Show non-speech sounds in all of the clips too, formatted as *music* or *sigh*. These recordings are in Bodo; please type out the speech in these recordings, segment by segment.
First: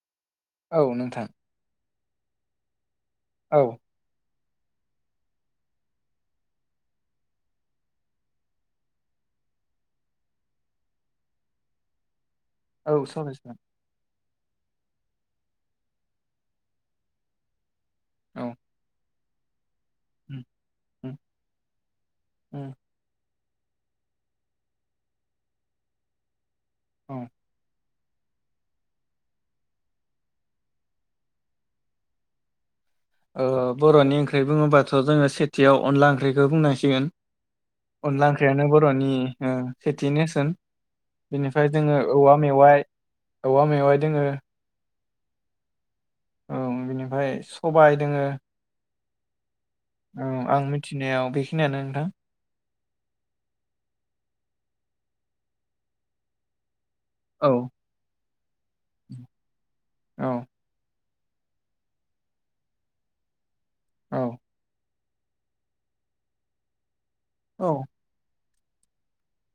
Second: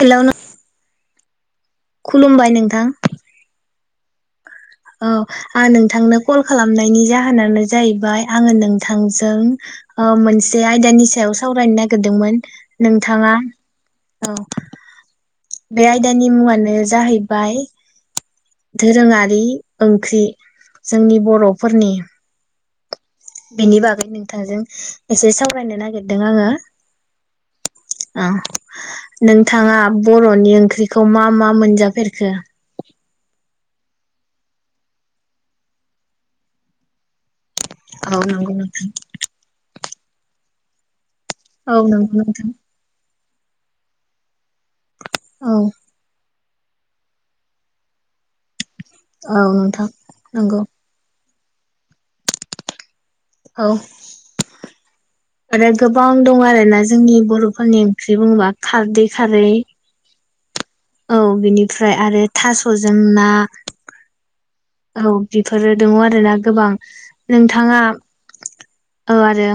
हेल' नोंथां औ नोंथां खुलुमबाय नोंथां औ औ आं नोंथांनो कल खालामनायनि जाहोनानो जाहैबाय आङो नोंथांजों मोनसे आयदानि सायाव सावरायनो नागिरदोंमोन औ नोंथाङा सावरायजागोन। औ बे आयदानि मुङानो जाहैबाय औ बि ओंख्रि उम उम जोंनि बर'फोरनि उम बेनि बागै नोंथांजों एसे सावरायनो नागिरदों आङो औ आ नोंथाङा बर'नि ओंख्रिफोरखौ मा मा मोनजाफेरखो? ओ बर'नि ओंख्रि बुङोबाथ' जोङो सेथियाव अनला ओंख्रिखौ बुंनांसिगोन। औ अनला नंगौ ओंख्रियानो नोंथां बर'नि ओं सेथिनोसोन। बेनिफ्राय औ जोङो नंगौ औवा नोंथां मेवाइ औवा मेवाइ दोङो। औ औ बिनिफ्राय सबाय दङो औ नोंथां नंगौ खिनियानो नोंथां। औ आरो गोबां दं आरोना जोंनि औ बर'फोरनि ओंख्रि बुङोबा खारदै खारै औ औ बिनिफ्राय आरो थास'जों ना औ औ बिफोरो दङ आरोना गोबां नोंथाङा औ औ आरो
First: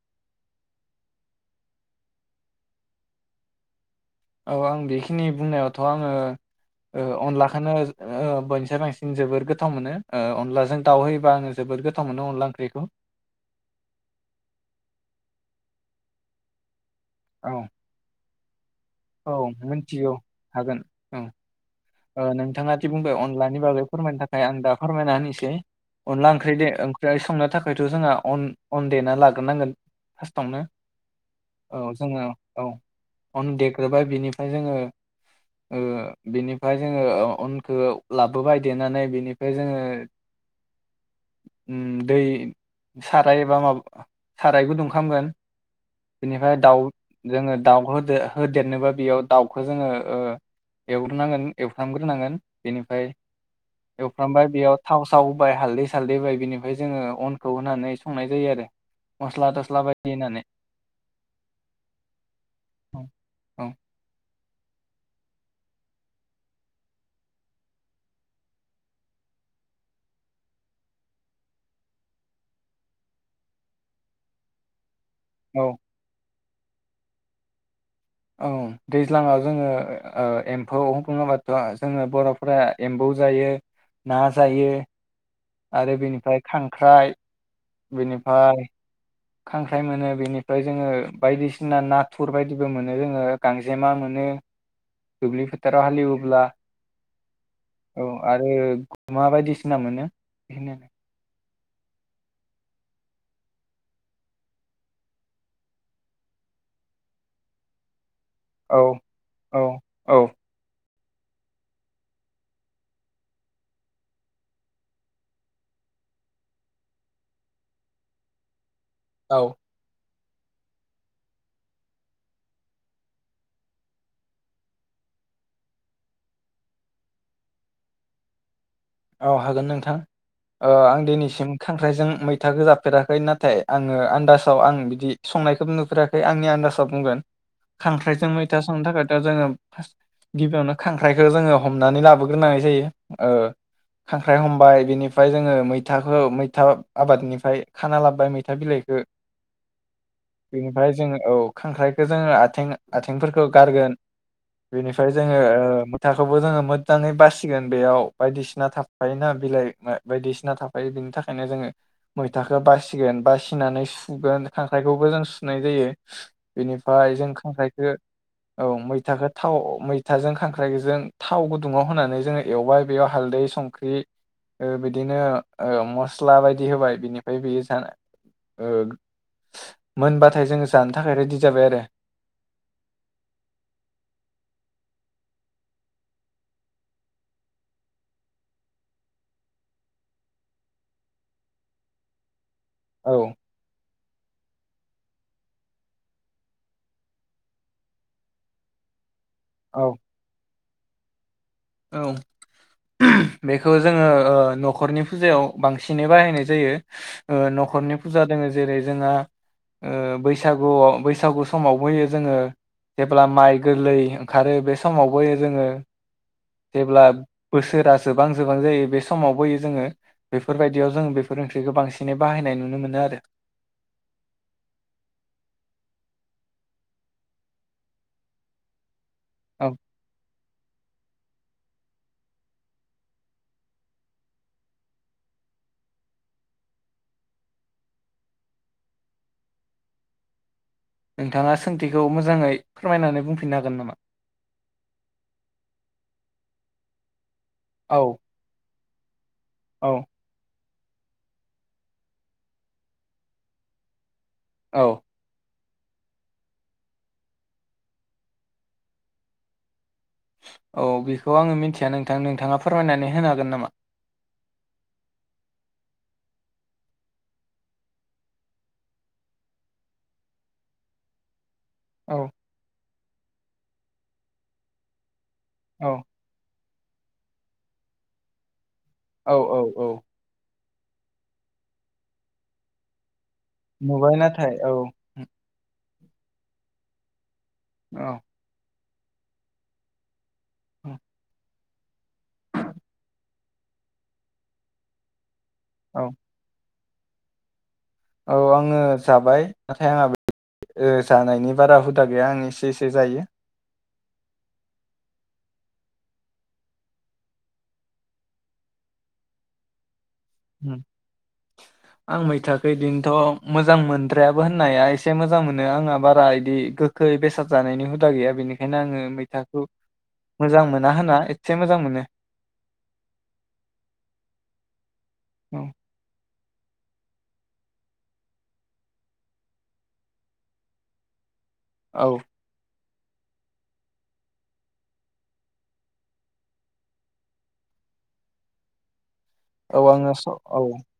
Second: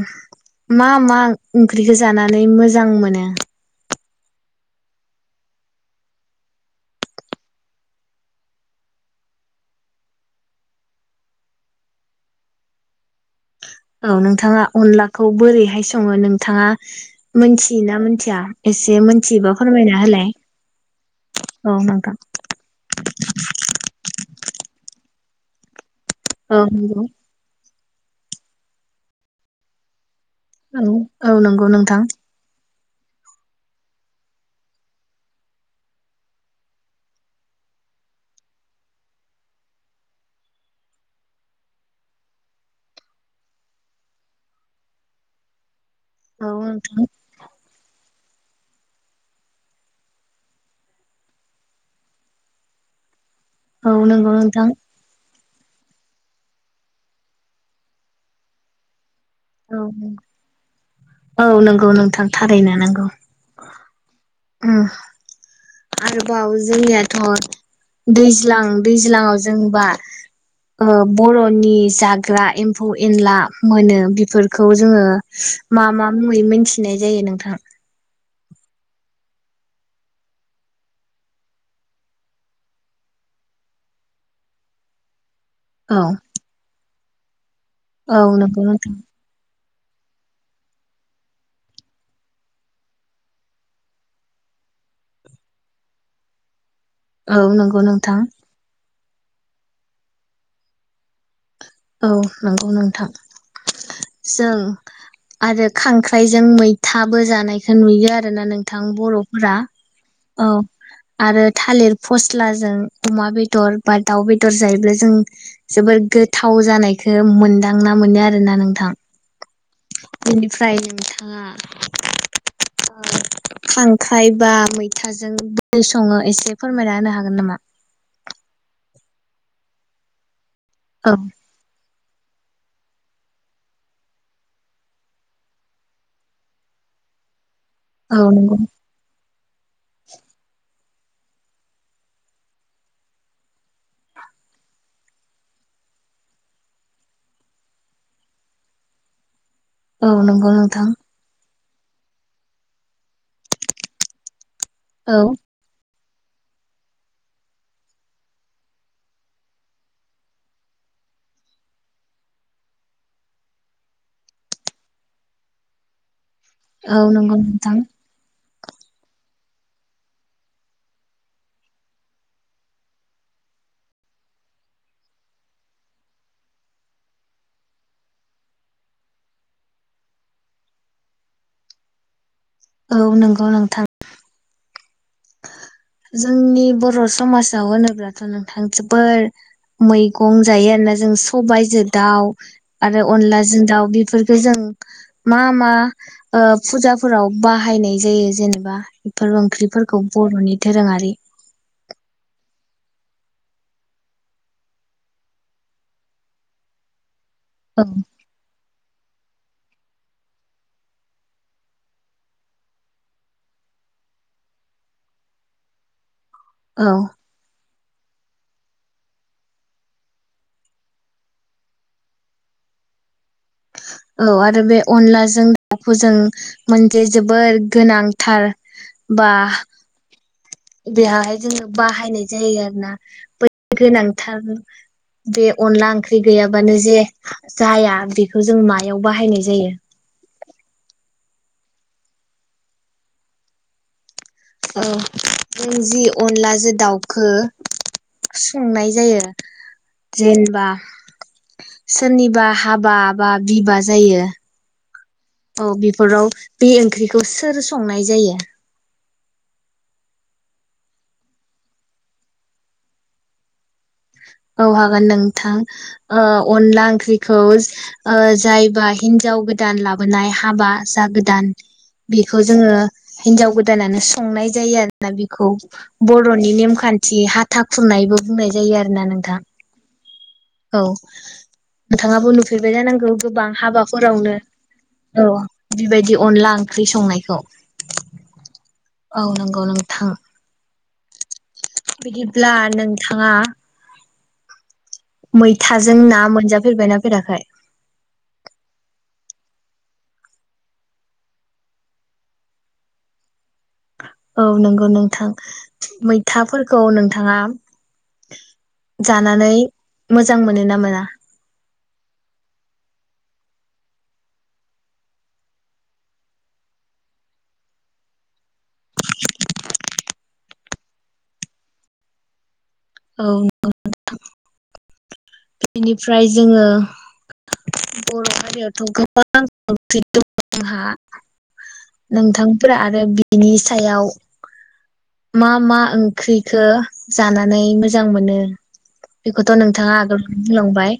मा मा ओंख्रिखौ जानानै मोजां मोनो? औ आं बेखिनि बुंनायावथ' आङो ओ अनलाखौनो ओ बयनिसाय बांसिन जोबोर गोथाव मोनो ओ अनलाजों दाउ होयोबा आङो जोबोर गोथाव मोनो अनला ओंख्रिखौ। औ नोंथाङा अनलाखौ बोरैहाय सङो नोंथाङा औ मोनथियो ना मोनथिया? एसे औ मोनथियोबा फोरमायना मिथिगौ होलाय हागोन औ औ नोंथां ओ नोंथाङादि बुंबाय अनलानि बागै फोरमायनो थाखाय आं दा फोरमायना होनोसै जै अनला ओंख्रै औ दे नंगौ ओंख्रै संनो थाख फायथ' जोंहा अन अन देना लाग्रोनांगोन फार्स्टआवनो औ औ नंगौ नोंथां औ अन देग्रोबाय बिनिफ्राय जोङो ओ बेनि ओमफाय जोङो अनखौ लाबोबाय देनानै बेनिफाय जोङो उम दै साराय बा माबा साराय गुदुं खालामगोन औ बेनिफ्राय दाउ नोंथां जोङो दाउखौ होदो होदेरनोबा बेयाव दाउखौ जोङो ओ एवग्रोनांगोन एवफ्रामग्रोनांगोन बेनिफ्राय औ नंगौ एवफ्रामबाय नोंथां बेयाव थाव साव फाय हालदै सालदै बाय बिनिफ्राय जोङो अनखौ होनानै संनाय जायो आरो मस्ला औ थस्ला नों बायदि होनानै औ नंगौ नोंथां थारैनो नांगौ औ उम आरोबाव जोंनियाथ' दैज्लां दैज्लङाव जोंबा ओ बर'नि जाग्रा एम्फौ एनला मोनो बेफोरखौ जोङो औ मा मा मुङै थिनाय जायो नोंथां औ दैज्लाङाव जोङो ओ एम्फौ बुङोब्लाथ' जोङो बर'फोरा एम्बौ जायो ना जायो आरो औ बेनिफ्राय खांख्राइ औ बेनिफ्राय नंगौ नोंथां। खांख्राइ मोनो बेनिफ्राय जोङो बायदिसिना नाथुर बायदिबो मोनो जोङो गांजेमा मोनो दुब्लि फोथाराव हालेवोब्ला औ नंगौ नोंथां। मा बायदिसिना मोनो बेखोनो औ नंगौ नोंथां जों आरो खांख्राइजों मैथाबो जानायखौ नुयो आ आरोना औ नोंथां बर'फोरा औ आरो थालेर फस्लाजों अमा बेदर बा दाउ बेदर जायोब्ला जों जोबोर गो थाव जानायखौ मोनदांना मोनो आरो ना नोंथां औ बेनिफ्राय नोंथांङा ओ खांख्राय बा मैथाजों ब सङो एसे फोरमायना होनो हागोन नामा? औ हागोन नोंथां ओ आं औ दिनैसिम खां ओमफ्राय जों मैथाखौ जाफेराखै नाथाय आङो आन्दाजाव आं बिदि संनायखौ नुफेराखै आंनि आन्दाजाव बुंगोन औ खांख्राइजों नंगौ मैथा संनो थाखायथ' जोङो गिबियावनो खांख्राइखौ जोङो हमनानै लाबोग्रोनाय जायो ओ खांख्राइ हमबाय बिनिफ्राय जोङो मैथाखौ मैथा आबादनिफ्राय खाना लाबोबाय मैथा बिलाइखो औ नंगौ नोंथां। खांख्राइखौ जोङो आथिं आथि फोरखौ गारगोन बेनिफ्राय औ जोङो ओ थाखौबो जोङो मोजाङै बासिगोन बेयाव बायदिसि सिना थाफायोना बिलाइ बायदिसिना थाफायो बिनि थाखायनो जोङो मैथाखौ बासिगोन बासिनानै सुगोन खांख्राइखौबो जों सुनाय जायो औ बिनिफाय जों नंगौ नोंथां खांख्राइखो औ मैथाखौ थाव मैथाजों खांख्राइजों थाव गुदुङाव होनानै जोङो एवबाय बेयाव हालदै संख्रि ओ बिदिनो मस्ला बायदि होबाय बिनिफाय बेयो ज ओ मोनबाथाय जोङो जानो थाखाय रेडि जाबाय आरो। औ नंगौ नोंथां। जोंनि बर' समाजाव होनोब्लाथ' नोंथां जोबोर मैगं जायो आरोना जों सबायजों दाउ आरो औ अनलाजों दाउ बि फोरखौ जों मा मा ओ फुजाफोराव बाहायनाय जायो जेनेबा बेफोर ओंख्रि औ खौ बर'नि दोरोङारि औ बेखौ जोङो ओ न'खरनि फुजायाव बांसिनै बाहायनाय जायो ओ औ न'खरनि फुजा दोङो जेरै जोंहा ओ बैसागुआव बैसागु समावबोयो जोङो जेब्ला माइ गोरलै ओंखारो बे समावबो जोङो औ जेब्ला बोसोरा जोबां जोबां जायो बे समावबोयो जोङो। बेफोरबायदियाव जों बेफोर ओंख्रिखौ बांसिनै बाहायनाय नुनो मोनो आरो। औ आरो बे अनलाजों दाउखो जों मोनसे जोबोर गोनांथार बा औ बेहाहाय जोङो बाहायनाय जायो आरो ना बै गोनांथार बे अनला ओंख्रि गैयाबानो जे जाया बे बेखौ जों मायाव बाहायनाय जायो। नोंथाङा सोंथिखौ मोजाङै फोरमायनानै बुंफिननो हागोन नामा? औ नों जि अनलाजों दाउखो औ सोंनाय जायो औ जेनेबा सोरनिबा हाबा बा बिबा जायो औ औ बेफोराव बे ओंख्रिखौ सोर संनाय जायो? औ बेखौ आङो मिथिया नोंथां नोंथाङा फोरमायनानै होनो हागोन नामा? औ हागोन नोंथां ओ अनला ओंख्रिखौ ओ जायबा हिन्जाव गोदान लाबोनाय हाबा जा गोदान औ बेखौ जोङो हिनजाव गोदानानो संनाय जायो आरोना बि खौ औ बर'नि नेमखान जि हाथा खुरनायबो बुंनाय जायो आरो औ औ औ औ नोंथाङाबो नुफेरबाय जानांगौ। गोबां नुबाय हाबाफोरावनो नाथाय औ औ बिबायदि अनला ओंख्रि संनायखौ औ औ नंगौ नोंथां अ' बिदिब्ला नोंथाङा? मैथाजों ना मोनजा फेरबायना? बेेराखाय? औ आङो जाबाय नाथाय आंहा ओ जानायनि बारा हुदा गैया आं एसे एसे जायो। औ नंगौ नोंथां मैथाफोरखौ नोंथाङा जानानै मोजां मोनो ना मोना? आं मैथाखो दिनथ' मोजां मोनद्रायाबो होननाया एसे मोजां मोनो। आंहा बारा इदि गोखै बेसाद जानायनि हुदा गैया बेनिखायनो आङो मैथाखौ मोजां मोना होनना एसे मोजां मोनो। औ नंगौ नोंथां औ बेनिफ्राय जोङो बर' हारियावथ' गोबां फैदों जोंहा औ नोंथांफोरा आरो बिनि सायाव मा मा ओंख्रिखो जानानै मोजां मोनो? बेखौथ' औ नोंथाङा आङो आगोल स औ बुंलांबाय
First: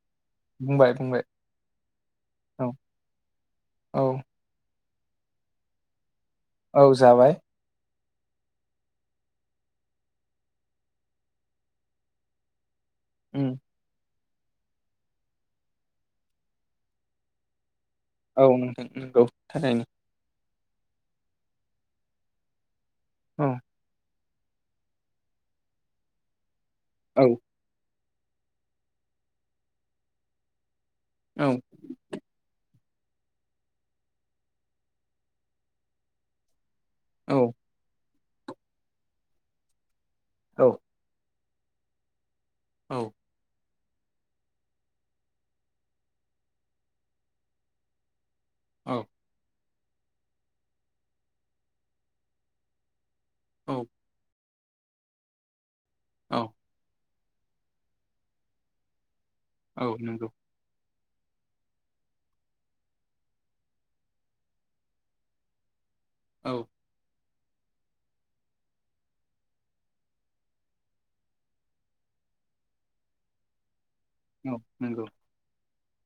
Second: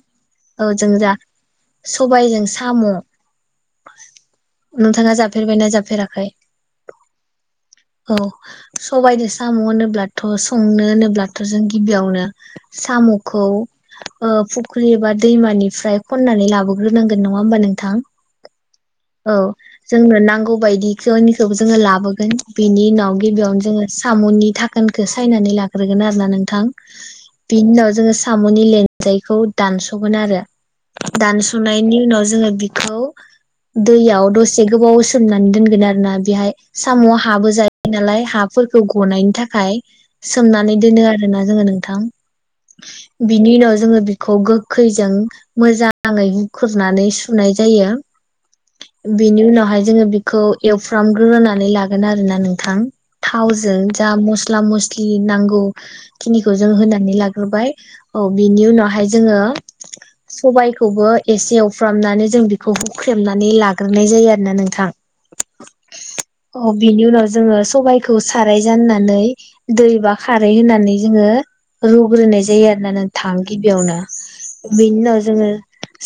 औ जों बुंबाय जा बुंबाय सबायजों औ साम' औ नोंथाङा जाफेरबायना जाफेराखै? औ जाबाय। औ सबायजों साम' होनोब्लाथ' संनो होनोब्लाथ' जों गिबियावनो उम साम'खौ ओ फुख्रि एबा दैमानिफ्राय खननानै लाबोग्रोनांगोन नङा होमबा नोंथां? औ नों-नोंगौ औ थारैनो। जोंनो नांगौ बायदिखौनिखौबो जोङो लाबोगोन बिनि उनाव औ गिबियावनो साम'नि धाखोनखो सायनानै लाग्रोगोन आरो ना नोंथां। औ बिनउनाव जोङो स साम'नि लेन्जायखौ दानस'गोन आरो। औ दानस'नायनि उनाव जोङो बि खौ दैयाव दसे गोबाव सोमनानै दोनगोन आरोना बेहाय साम'आ हाबो औ जायो नालाय। फोरखौ गनायनि थाखाय औ सोमनानै दोनो आरोना। जोङो नोंथां। बिनि उनाव जो जोङो बिखौ गोखैजों मोजाङै खुरनानै सुनाय जायो औ बिनि उनावहाय जोङो बेखौ एवफ्रामग्रोनानै लागोन आरो ना नोंथां थावजों औ जा मस मस्ला मस्लि नांगौ औ खिनिखौ जों होनानै लाग होबाय औ बिनि उनावहाय जोङो औ नंगौ सबायखौ खौबो एसे एवफ्रामनानै जों बेखौ हुख्रेमनानै लाग्रोनाय जायो आरोना नोंथां औ अ बिनि उनाव जो जोङो सबाय खौ साराय जाननानै दै बा खारै होनानै जोङो रुग्रोनाय जायो आरो ना नोंथां गिबियावनो बेनि नंगौ उनाव जोङो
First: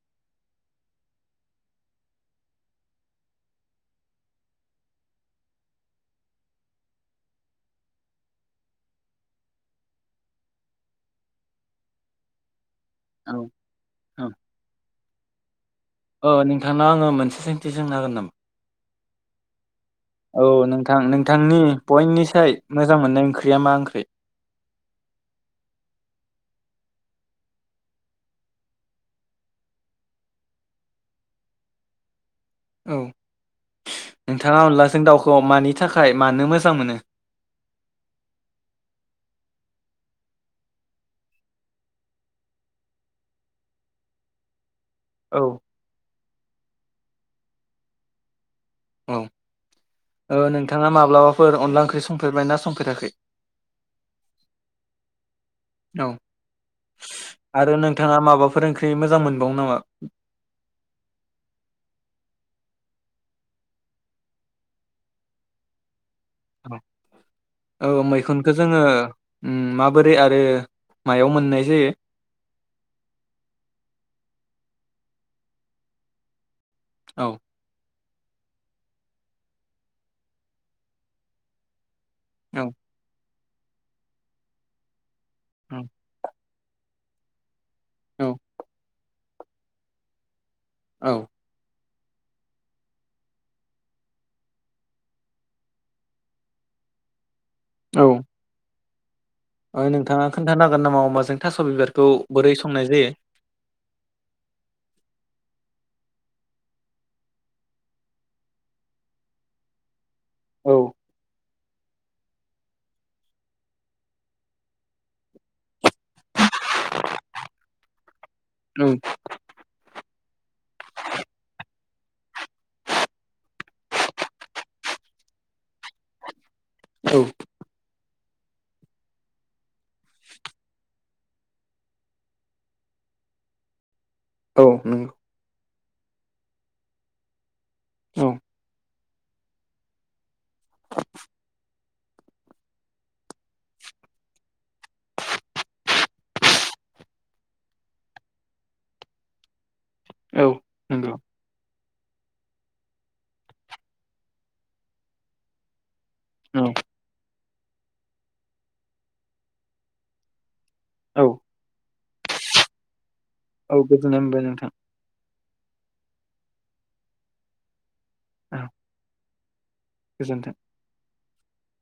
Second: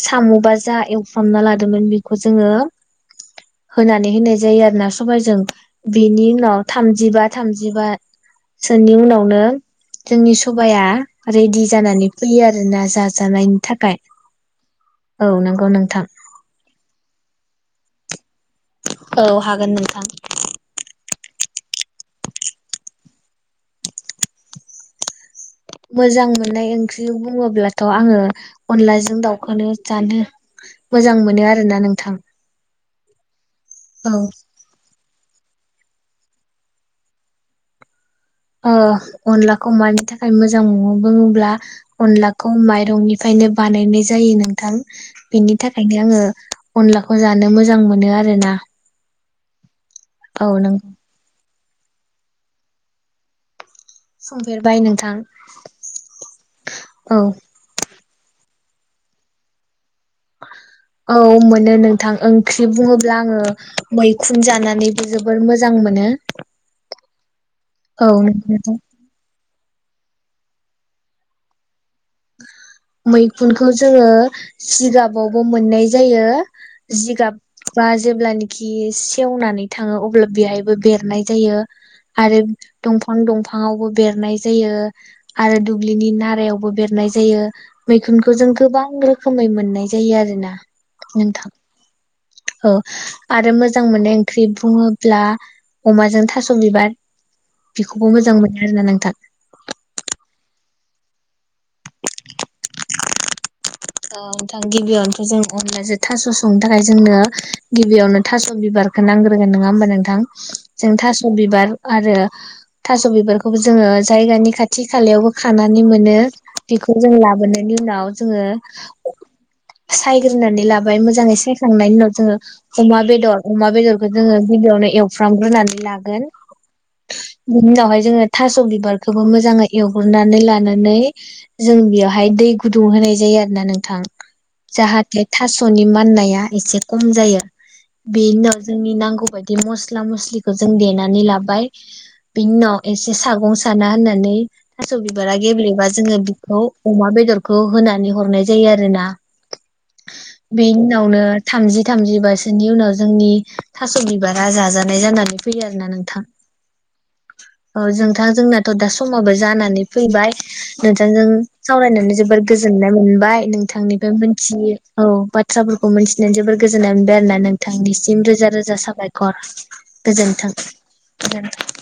साम बा जा एवफ्रामना लादोंमोन बेखौ जोङो होनानै होनाय जायो आरोना सबबायजों बेनि उनाव थामजिबा थामजिबासोनि उनावनो जोंनि सबाया रेडि जानानै फैयो आरो ना औ जाजानायनि थाखाय औ औ नंगौ नों अ नोंथांनाव आङो मोनसे सों थ जों नो हागोन नामा औ हागोन नोंथां औ नोंथां नोंथांनि बयनिसाय मोजां मोननाय ओंख्रिया मा ओंख्रि मोजां मोननाय ओंख्रि बुङोब्लाथ आङो अनलाजों दाउखौ जानो मोजां मोनो आरो ना नोंथां औ औ नोंथाङा अनलाजों दाउखौ मानि नि थाखाय मानो मोजां मोनो ओ अनलाखौ मानि थाखाय मोजां नो बुङोब्ला अनलाखौ माइरंनिफ्रायनो बानायनाय जायो नोंथां औ बिनि थाखायनो आङो अनलाखौ जानो मोजां मोनो आरो ना औ ओ नोंथाङा माब्लाबाफोर अनला ओंख्रि संफे फोरमायना समफेराखै संफेरबाय नोंथां औ थाङा माबाफोर ओंख्रि मोजां मोनबावनो नामा औ मोनो नोंथां ओंख्रि बुङोब्ला आङो मैखुन जानानैबो जोबोर मोजां मोनो औ औ मैखुनखौ जोङो उम माबोरै आरो मायाव मोननाय जायो मैखुनखौ जोङो सिगाबावबो मोननाय जायो औ जिगाबबा जेब्लानखि सेवनानै थाङो अब्ला बेहायबो बेरनाय जायो। आरो औ दंफां दंफां। बिफाङावबो बेरनाय जायो। आरो दुब्लिनि नारायाव। बेरनाय जायो। मैखुनखौ औ जों गोबां रोखोम। खोमै मोननाय जायो आरो ना। औ नोंथां। औ आरो मोजां मोननाय ओंख्रि बुङोब्ला अमाजों थास' बिबार। बेखौबो मोजां मोनो आरोना नों। था। अय नोंथाङा खोन नो नागोन नामा अमाजों। थास' बिबारखौ बोरै संनाय जायो? *inaudible* औ नोंथां गिबियावनोथ' जों अनलाजों थास' संनो थाखाय जोंनो गिबियावनो थास' बिबारखौ नांग्रोगोन नङा होमबा नोंथां? औ जों थास' बिबार आरो थास' बिबारखौबो जोङो जायगानि खाथि खालायावबो खानानै मोनो बेखौ जों लाबोनायनि उनाव जोङो औ सायग्रोनानै लाबाय मोजाङै सायखांनायनि उनाव जोङो अमा बेदर अमा बेदरखौ जोङो गिबियावनो एवफ्रामग्रोनानै लागोन औ बिनि उनावहाय जोङो थास' बिबारखौबो मोजाङै एवग्रोनानै लानानै जों बेयावहाय दै गुदुं होनाय जायो आरो ना नोंथां औ नंगौ जाहाथे थास'नि माननाया एसे खम जायो औ बेनि उनाव जोंनि नांगौ बायदि मस्ला मस्लिखौ जों देनानै लाबाय बेनि उनाव एसे सागं साना होननानै थास' बिबारा गेब्लेबा जोङो बेखौ अमा बेदरखौ होनानै हरनाय जायो। जायो आरोना औ बेनि नंगौ उनावनो थामजि थामजि बासोनि उनाव जोंनि थास' बिबारा जाजानाय जानानै फैयो आरो ना नोंथां औ औ जोंथां जोंनाथ' दा समाबो जानानै फैबाय नोंथांजों औ सावरायनानै जोबोर गोजोननाय मोनबाय। औ नोंथांनिफ्राइ गोजोननाय मोनबाय नोंथां मोनथियो औ बाद बाथ्राफोरखौ मिन्थिनाय जोबोर गोजोन्नाय मोनबाय आरोना नोंथांनिसिम रोजा औ रोजा साबायखर। गोजोन्थों गोजोन्थों।